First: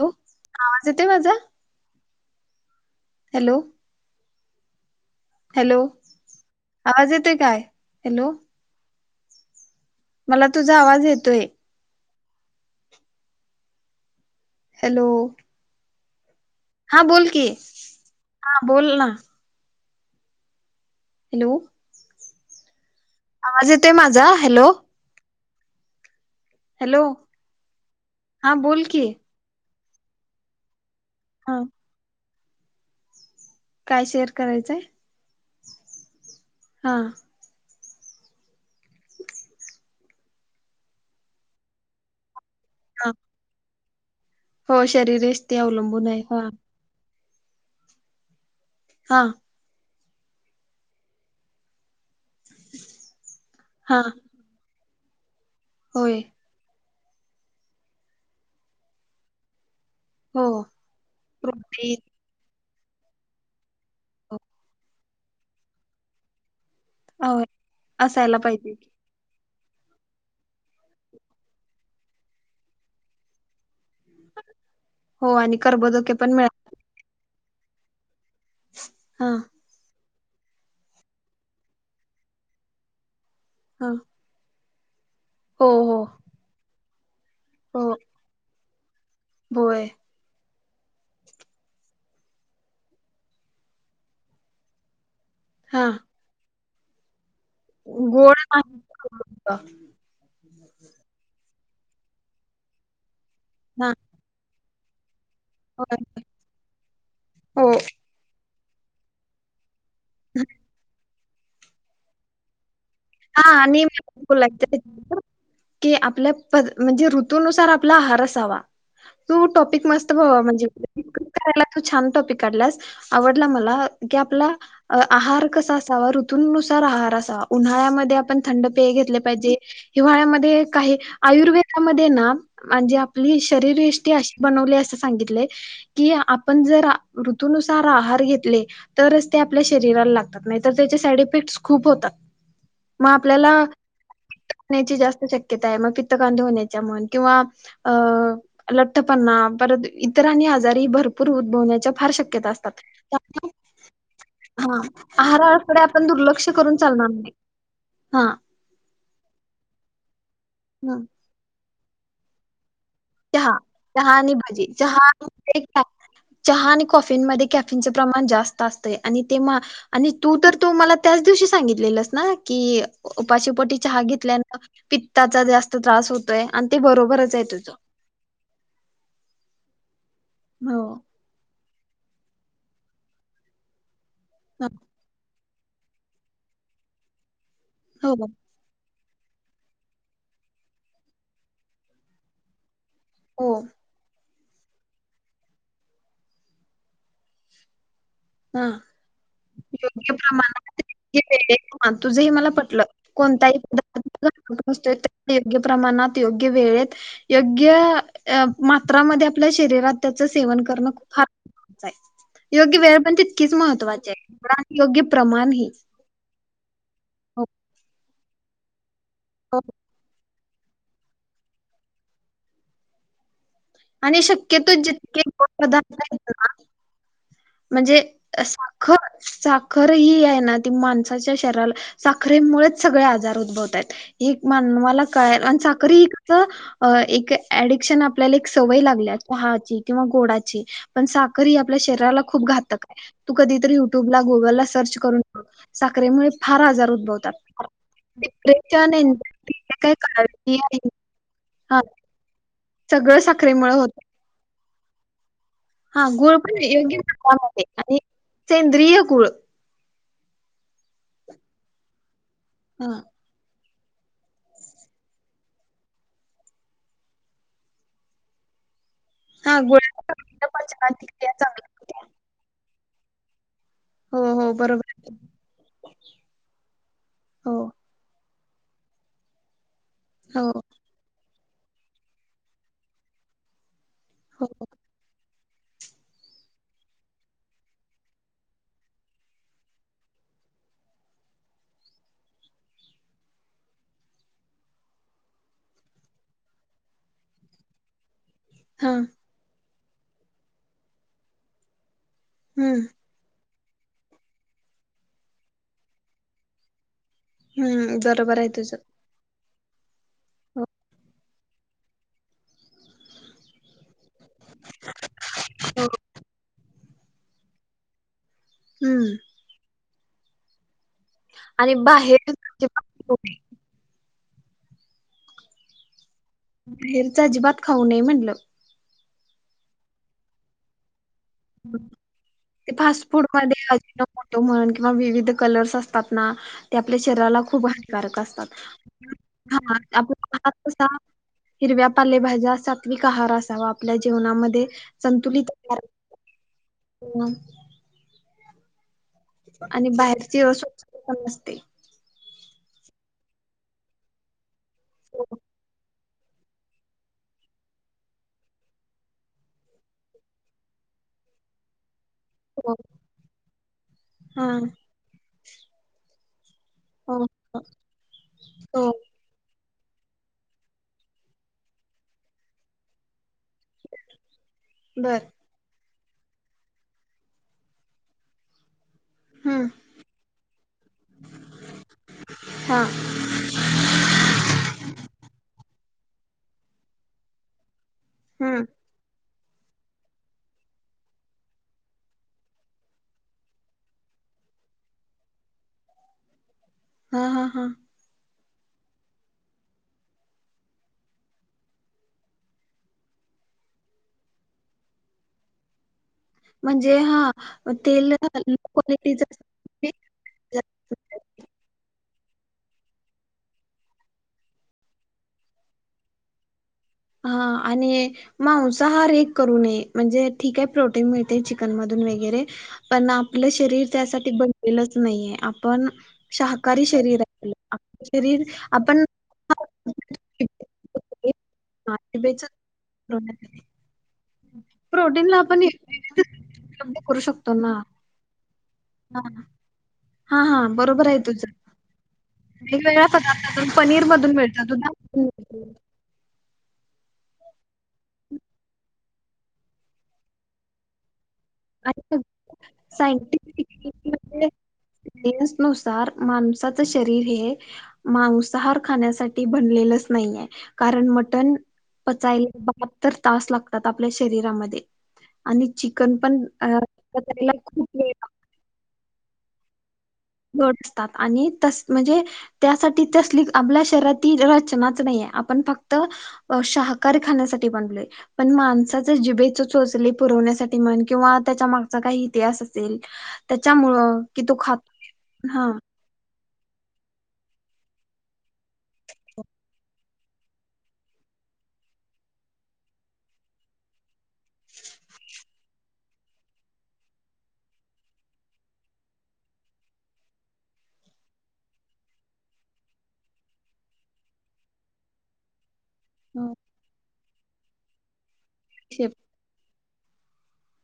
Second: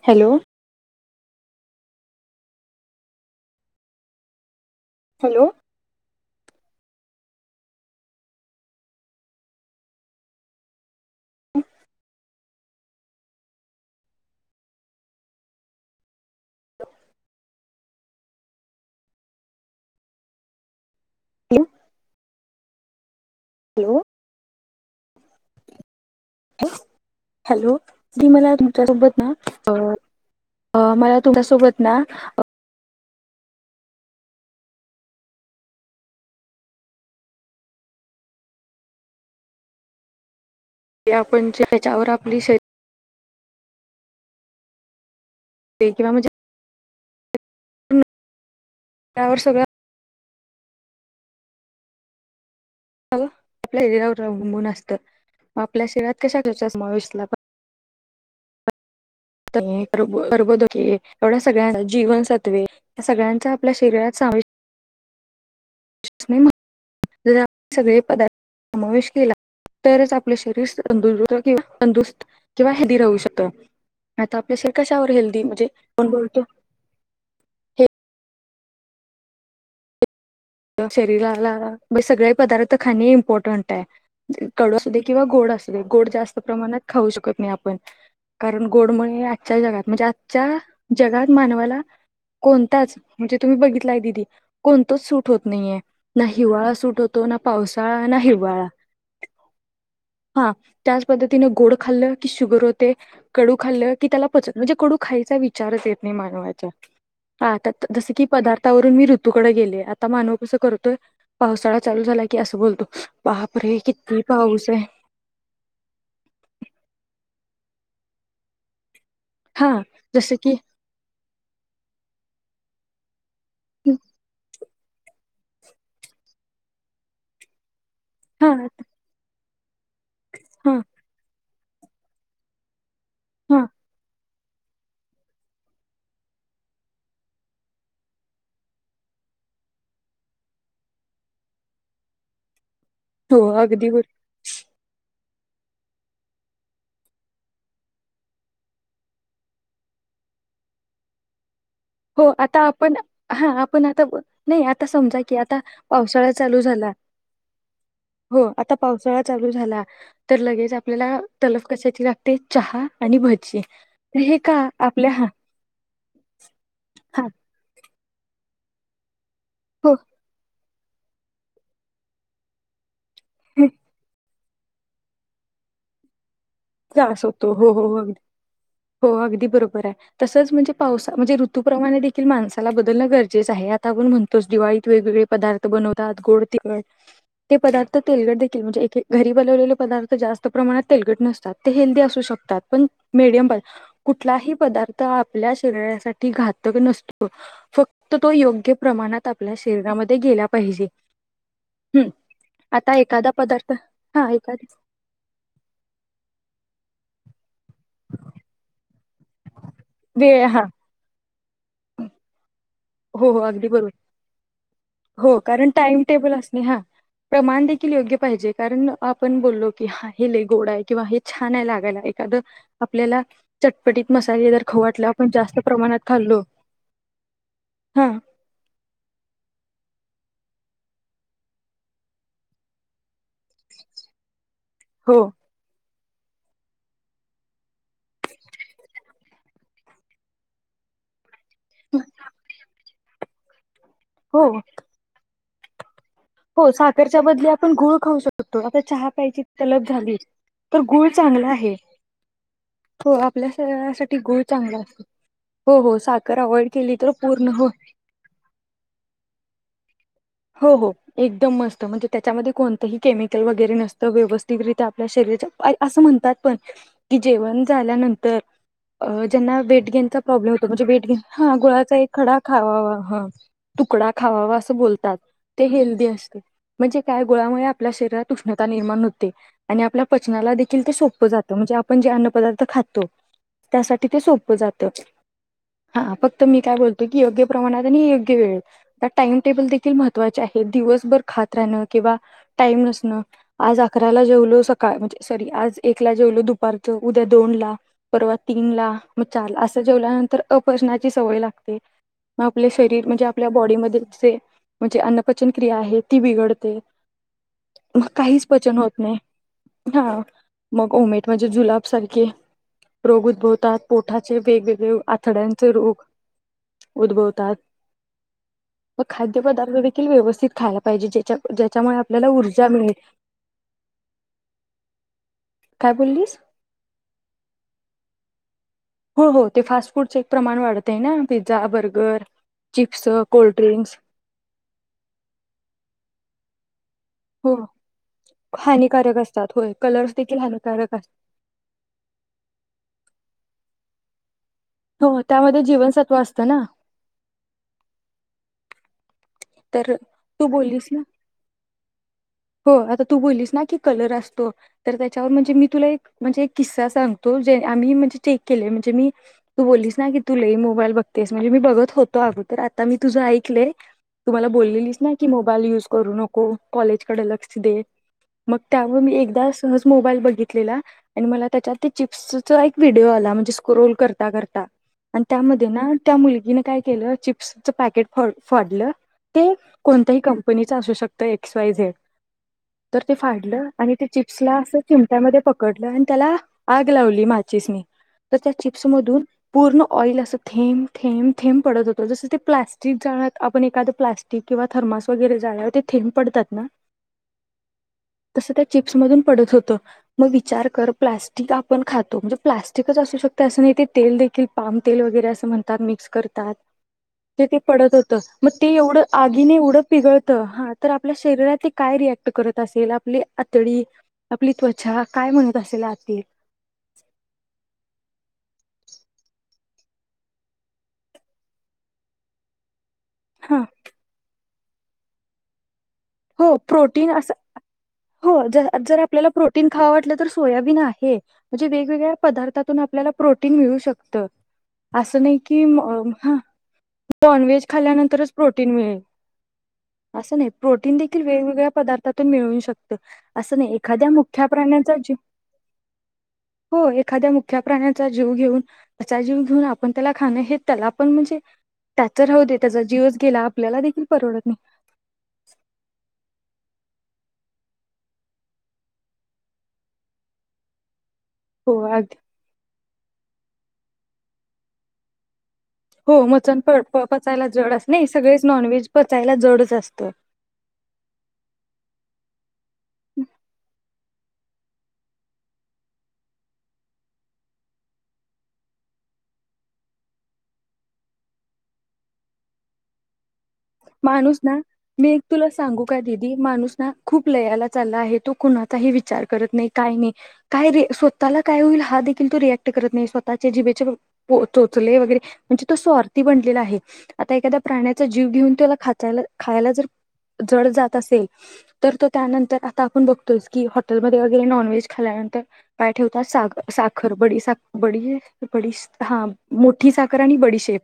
Hello! आवाज येतोय, माझा. हॅलो! हॅलो! आवाज येतोय, काय? हॅलो! मला तुझा आवाज येतोय. हॅलो! हा बोल, की हा बोल ना. हॅलो! आवाज येतोयं, हॅलो माझा हॅलो! Hello hello! ती हा मला बोल की तुमच्यासोबत ना अ अ मला तुझ्या हा सोबत ना काय शेअर करायचंय? आपण त्याच्यावर आपली श हा हो शरीर [unintelligible] ते अवलंबून किंवा आहे म्हणजे हा. हा त्यावर सगळं आपल्या हा शरीरावर अवलंबून असतं, आपल्या होय शरीरात कशा [unintelligible] समावेशला पण हो प्रबोदके एवढ्या सगळ्यां प्रोटीन जीवनसत्वे या सगळ्यांचा आपल्या शरीरात सामा होय ज सगळे पदार्थ असायला पाहिजे समावेश केला तरच आपलं शरीर [unintelligible] किंवा हेल्दी राहू शकत. आता आपल्या श कशावर हो हेल्दी आणि म्हणजे कोण कर्बोदके पण बोलतो मिळा हा शरीराला सगळे पदार्थ खाणे इम्पॉर्टंट आहे. हा कडू असूदे किंवा गोड हो असूदे, हो गोड जास्त प्रमाणात खाऊ शकत नाही आपण, हो कारण गोड आजच्या जगात होय म्हणजे आजच्या जगात मानवाला, कोणताच म्हणजे तुम्ही बघितलाय दिदी, कोणतंच सूट होत नाहीेए, हा ना हिवाळा सूट होत पावसा गोड हिवा नाही हा त्या पद्तीने ग खाल्लं कि शुगर होते, कडू हा खाल्ल की त्याला पच म्हणजे कडू खा विचारचं होय, येत नाही, हो. [unintelligible] जसं की पदार्थवरून मी ऋतू कडे गेले. आता मानव कसं करतोय? पावसाळा चालू झाल, की असं बोलतो. हा बापरे आणि किती पाऊस आहे [unintelligible] की आपल्या [unintelligible] म्हणजे ऋतुनुसार आपला आहार असावा तो हा टॉपिक मस्त [unintelligible] जसं की म्हणजे तू छान टॉपिक काढलास, आवडला मला की आपला अ आहार कसा असावा ऋतूंनुसार आहार असावा, उन्हाळ्यामध्ये आपण हा थंड पेय घेतले पाहिजे. हिवाळ्यामध्ये हा काही आयुर्वेदामध्ये ना, म्हणजे आपली हा शरीर. यष्टी अशी बनवले असं सांगितलंय, की आपण जरा ऋतुनूसार आहार घेतले तरच ते आपल्या शरीराला लागतात, नाही तर त्याचे साईड इफेक्ट्स खूप होतात. [inaudible] मग हो आपल्याला, अगदी बर खाण्याची जास्त शक्य ता मग पित्त कांदेच्या होण्याच्या म्हण, किंवा अ लठ्ठपणा परत इतर आणि आजारी भरपुर उद्भ च्या फार हो शक्यता आता असतात. आपण हा आपण आता ब- नाही हा, आता समजा की आता आहाराकडे आवण पावसाळा दुर्लक्ष चालू करून चा झाला लणार नाय. हो, आता पावसाळा चालू झाला, तर लगेच आपल्याला तल कशाची लागते, चहा आणि चहा भजी चहा तर आणि हे का भजी, चहा आपल्या हा एक [unintelligible] चहा आणि कॉ हा क प्रमाण जात अस हो त त मला दिव स चहा घ पित्ताचा जास्त त्रास होतोय आणि ते त्रास बरोबरच आहे होतो हो तुझं हो हो अगदी हो अगदी बरोबर आहे तसच म्हणजे हो पावसा म्हणजे ू्रमाणे देखील माणसाला बदलण गरजें आहे आता आपण म्हणतोच दिवाळीत वेगवेगळे पदार् बनवतात गोड तिखड हे पदार्थ हो तेलगड देखील म्हणजेे घरी बनवलेले पदार्थ जास्त प्रमाणात तेलगट नसतात ते हेल्दी असू शकतात पण हो मीडियम प कुठलाही पदार्थ आपल्या शरीरासाठी घातक नसतो फक्त तर तो हा योग्य प्रमाणात आपल्या शरीरामध्ये गेला पाहिजे े हं. तुझ हे मला पटलं आता एखादा कोणत्याही पदार्थ हा एखाद पदार्थसतोय योग्य प्रमाणात योग्य वेळेेत योग्य मात्रामध्ये आपल्या शरीरात त्याच वेळ सेवन हा. करणं खपार योग्य व पण हो, हो. तितकीच अगदी बरोबर. महत्त्वाचे योग्य हो प्रमाण ह कारण टाइम टेबल असणे हा प्रमाण देखील योग्य पाहिजे कारण आपण बोललो की हे ले गोड आहे किंवा हे छान आहे लागायला एखाद आपल्याला चटपटीत आणि मसाले जर शक्यतो खवटले जितके आपण जास्त गोड पदार्थ प्रमाणात आहेत खाल्लो ना म्हणजे हा साखर साखर ह आहे ना माणसाच्या शरीला साखरेमुळेच सगळे आजार द् मान हो काय साकरी एक ऍडिक्शन आपल्याला सवय लागल्या चहाची किंवा गोडाची पण साखर ही आपल्या शरीराला खूप घातक आहे तू कधीतरी युट्यूबला हो गुगलला ला सर्च करून साखरेमुळे फार हो आजार साखरच्या उद्भवतात बली आपण गुळ खाऊ शकतो आता डिप्रेशन चहा प्यायची एन्झायटी जे तलब काय झाली काळजी आहे गूळ चांगला आहे हा हो सगळं आपल्या साखरेमुळे होत साठी गूळ चांगला अस हो हो हा गुळ साखर पण अवॉइड केली योग्य तर पूर्ण प्रमाणात हो आणि सेंद्रिय गुळ हो हो एकदम मस्त म्हणजे त्याच्यामध्ये हा कोणतही केमिकल वगैरे नस व्यवस्थित रित आपल्या शरीरा असं म्हणतात पण की जेवण झाल्यानंतर हा ज्यांना वेट गेन चा गुळाच्या प्रॉब्लेम होतो म्हणजे पचनात वेट गेन क्रिया हा चांगल्या गुळाचा होत्या. एक खडा खावावा ह तुकडा हो हो खावावा अस बरोबर बोलतात ते हेल्दी असते म्हणजे काय हो गोळामुळे आपल्या शरीरा ष्ण निण हो आणि हो आपल्याचना सोात म्हणजे आपण जे अन्न पदार्थ खातो त्यासाठी ते हो सोपं जातं हा फक्त मी काय बोलतो की योग्य प्रमाणात आणि योग्य वेळ टाइमटेबल देखील मह दिवसभर खात राहण किंवा टाईम नसणं आज अकराला जेवलो सकाळ म्हणज सॉरी आज एकला जेवलो दुपारच उद्या दोन ला परवा तीन ला हा मग चार ला असं जेवल्यानंतर अपजनाची सवय लागते मग आपले हम्म शरीर म्हणजे आपल्या बॉडीमध्ये जे म्हणजे अन्नपचन क्रिया आहे ती बिघडते हम्म मग बरोबर काहीच आहे तुझं पचन होत नाही हा हो मग मेट म्हणजे जुलाब सारखे रोग उद्भवतात पोठाचे वेगवेगळे आथड्यांचे रोग उद्भवतात हम्म व्यवस्ित खायला पाजे आणि ज्याच्यामुळे आपल्याला बाहेर ऊर्जा मिळेल काय बोललीस हेरच अजिबात खाऊ नये म्हंटलं हो हो ते फास्ट फूडचं एक प्रमाण वाढतं आहे ना पिझ्झा बर्गर ते फास्ट चिप्स फूड म अज कोल्ड्रिंक्स फोटो म्हणून किंवा विविध कलर्स असतात ना ते आपल्या शरीराला हो खूप हानक असतात हानिकारक असतात होय आप कलर्स देखील हात क हानिकारक असतात हिरव्या पालेभाज्या सात्विक आहार असावा आपल्या जेवनामध्ये हो त्यामध्ये जीवनसत्व असत ना आणि तर तू बाहेरचेवच्छ बोललीस ना पण अससते हो आता तू बोललीस ना की कलर असतो तर हो त्याच्यावर म्हणजे मी तुला एक म्हणजे एक किस्सा सांगतो जे आम्ही म्हणजे टेक केले म्हणजे मी तू बोललीस ना की तु लई मोबाईल बघ तेच म्हणजे म बघत होते तो अगो हो हा कॉलेजकडे हो लक्ष दे मग हो त्यावर मी एकदा सहज मोबाईल बघितलेला आणि मला त्यांच्या ते चिप्स रोल करता करता आणि बर त्यामध्ये ना त्या मुलगीनं काय केलं चिप्सचं पॅकेट फ फोडलं ते हम्म कोणत्याही कंपनीच असू शकतं एक्स वाय झेड हा तर ते फाडलं आणि चिप्सला अस चिमट्यामध्ये पकडलं आणि त्याला आग लावली माचीस नी तर त्या हम्म चिप्स मधून पूर्ण ऑइल असं थेंब थेंब थेंब पडत होतो जसं ते प्लास्टिक जाळ आपण एखादं प्लाॅस्टिक किंवा थर्मास वगैरे जा्यावर तेथेंब पडतात ना हा हा हा तस त्या चिप्स मधून पडत होतं मग विचार कर प्लास्टिक आपण खातो म्हणजे प्लास्टिकच अस असं नाही ते देखील पाम तेल वगैरे अस म्हणतात मिक्स करत म्हणजे हा ते ते पडत तेल होत लो मग ते एवढं क्वालिटीच आगीने एवढं पिगळतं हा तर आपल्या शरीरात ते काय रियाक्ट करत असेल आपली आतडी आपली त्वचा काय म्हणत असेल आतील हा आणि मांसाहार एक करू नये म्हणजे ठीक आहे प्रोटीन मिळते चिकन मधून वगैरे पण आपलं हा शरीर त्यासाठी बनलेलंच नाहीे आपण हो शाकाहारी प्रोटीन शरीर अस आहे आपलं आपलं शरीर जर आपण आपल्याला प्रोटीन खाव वाटलं तर सोयाबीन आहे म्हणजे वेगवेगळ्या पदार्थातून आपल्याला प्रोटीन मिळू शकतं अस नाही प्रोटीनला कि आपण ह उपलब्ध करू शकतो नॉनव्हेज ना खाल्यानंतरच प्रोटीन मिळेल हा असं हां, नाही हां. प्रोट बरोबर आहे देखील तुझं. वेगवेगळ्या पदार्थातून मिळू शकत वेगवेगळ्या असं पदार्थातून नाही एखाद्या पनीरमधून मुख्या मिळतात, प्राण्याचा ज दुधामधून मिळतं हो एखाद्या मुख्या प्राण्याचा जीव घेऊन त्याचा जीव घेऊन आपण त्याला खाणं हे त्याला आपण म्हणजे आणि त्याच राहू दे त्याचा जीवच गेला आपल्याला सायंटिफिकली देखील परवडत नाही माणसाच शरीर हे मौसाहार खाण्यासाठी बनलेलंच नाहीये कारण मटण हो अगदी पचायला बाहत्तर तास लातात आपल्या शरीरामध्ये आणि हो चिकन पण मचन अ, पचायला जड खूप असत नाही वेळ सगळेच नॉन व्हेज पचायला जडच असतं लोट असतात आणि तस म्हणजे त्यासाठी तसली आपल्या शरीरात रचनाच नाही आपण फक्त शाकादार खण्यासाठी बनलोय पण माणसा जिभेचे चोचले पुवण्यासाठी म्हण किंवा त्याच्या मागचा काही इतिहास असेल त्याच्यामुळं माणूस कि तो ना खातो मी एक तुला सांगू का दिदी माणूस ना खूप लयाला चालला आहे तो कुणाचाही विचार करत नाही काही नाही काय र स्वतःला काय होईल हा देखील त रिएक्ट करत नाही स्वतःच्या जिभेच्या चोचले वगैरे म्हणजे तो स्वार्थी बनलेला आहे आता एखाद्या प्राण्याचा जीव घेऊन त्याला खायला जर जड जात असेल तर तो त्यानंतर आता आपण बघतोय की हॉटेलमध्ये वगैरे नॉनव्हेज खायला पाय ठेवतात सा हो साखर ब ब ब शेप हा मोठी साखर आणि बडीशेप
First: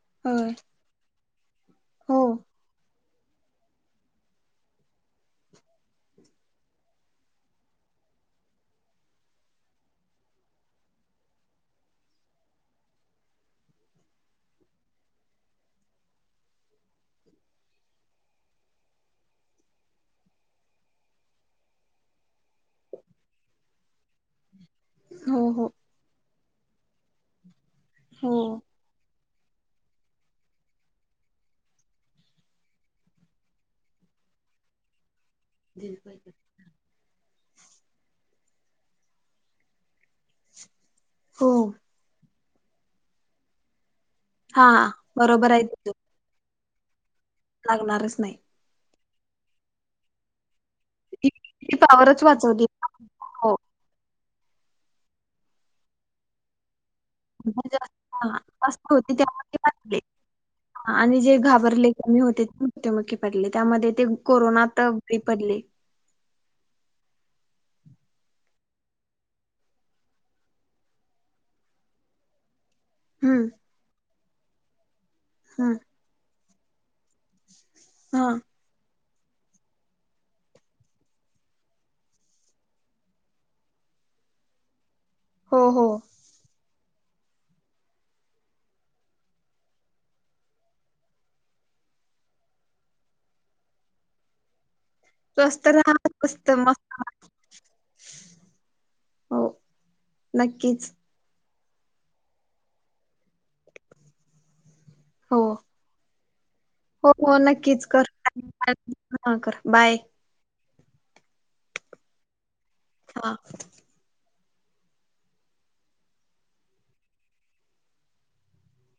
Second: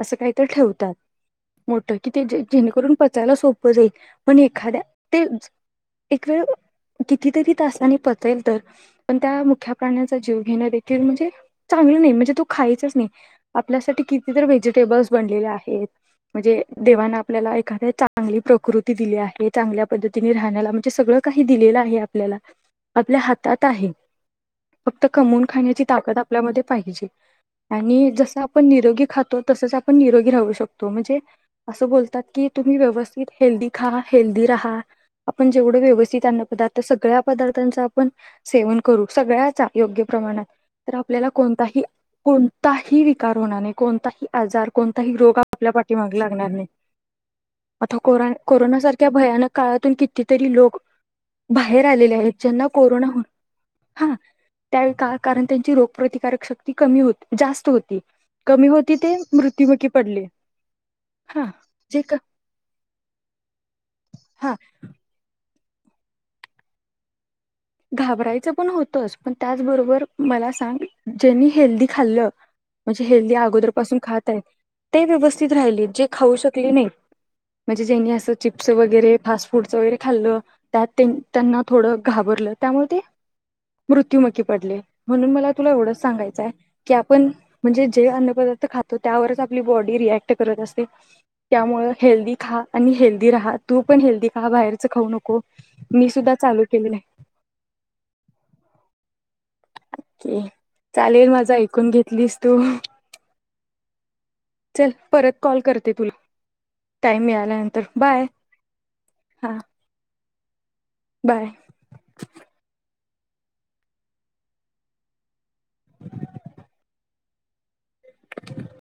असं काहीत होय ठेवतात मोठ की हो ते जेणेकरून पचायला सोपं जाईल पण एखाद्या ते एकवेळ कितीतरी तासाने पचेल तर पण त्या मुख्या प्राण्याचा जीव घेणं देखील म्हणजे म्हणजे खायच नाही आपल्यासाठी किती व्हेजिटेबल बनलेल आहेत म्ह देवाांना आपल्याला एखाद्या चांगली प्रकृती दिली आहे चांगल्या पद्धतीने राहण्याला म्हणजे सगळं काही दिले दिलेल आहे आपल्याला आपल्या हातात आहे फक्त हो कमवून हो खाण्याची ताकद आपल्यामध्ये पाहिजे आणि जस हो आपण निरोगी खात तो तसच आपण निरोगी राहू शकतो म्हणजे असं बोलतात की तुम्ही व्यवस्थित हेल्दी खा हेल्दी राहा आपण जेवढं व्यवस्थित अन्न पदार्थ सगळ्या पदार्थांच आपण सेवन करू, सगळ्याचा योग्य प्रमाणात, तर आपल्याला हो कोणताही कोणताही विकार होणार नाही, कोणताही हा आजार- कोणताही रोग बरोबर आहे आपल्या तुझ पाठीमागे होणार नाही. आता लागणारच नाही कोरोना सारख्या भयानक काळातून, कितीतरी लोक ती बाहेर आलेले पावरच आहेत, ज्यांना वाचवली कोरोना होता. हो हा त्यावेळी का? कारण त्यांची रोगप्रतिकारक शक्ती कमी होती जास्त म्हणजे होती असं हा कमी असं होती ते त्यामुळे मृत्युमुखी वाचले पडले. आणि जे हा घाबरले, [unintelligible] जे प्रतिकारशक्ती का कमी होती ते मृत्युमुखी पडले. त्यामध्ये ते हा कोरोनात बेपत्ता ले. घाबरायचं पण होतंच, पण त्याचबरोबर मला सांग, ज्यांनी हेल्दी खाल्लं म्हणजे हेल्दी हम्म अगोदर पासून खात आहेत ते व्यवस्थित हम्म राहिले, जे खाऊ शकले नाही म्हणजे ज्यांनी हा असं, चिप्स वगैरे फास्ट फूडचं वगैरे खाल्लं, त्यात ते त्यांना थोडं घाबरलं त्यामुळे ते मृत्युमूखी पडले. म्हणून मला, हो तुला हो एवढंच सांगायचं हाय की आपण म्हणजे जे अन्न, पदार्थ खातो, त्यावरच आपली बॉडी रिएक्ट करत असते. त्यामुळ हेल्दी खा आणि हेल्दी राहा. तू पण हेल्दी रहा, बाहेर च खाऊ नको, स्वस्त राहा मी सुद्धा स्वस्त चालू मस्त केले हे. [inaudible] नक्कीच चालेल माझं एक कुठून घेतलीस तू? चल परत हो कॉल करते तुला. हो.. टाइम हो.. मिळाल्यानंतर नक्कीच कर, बाय ह [unintelligible] हा कर बाय. बाय. हा. [inaudible]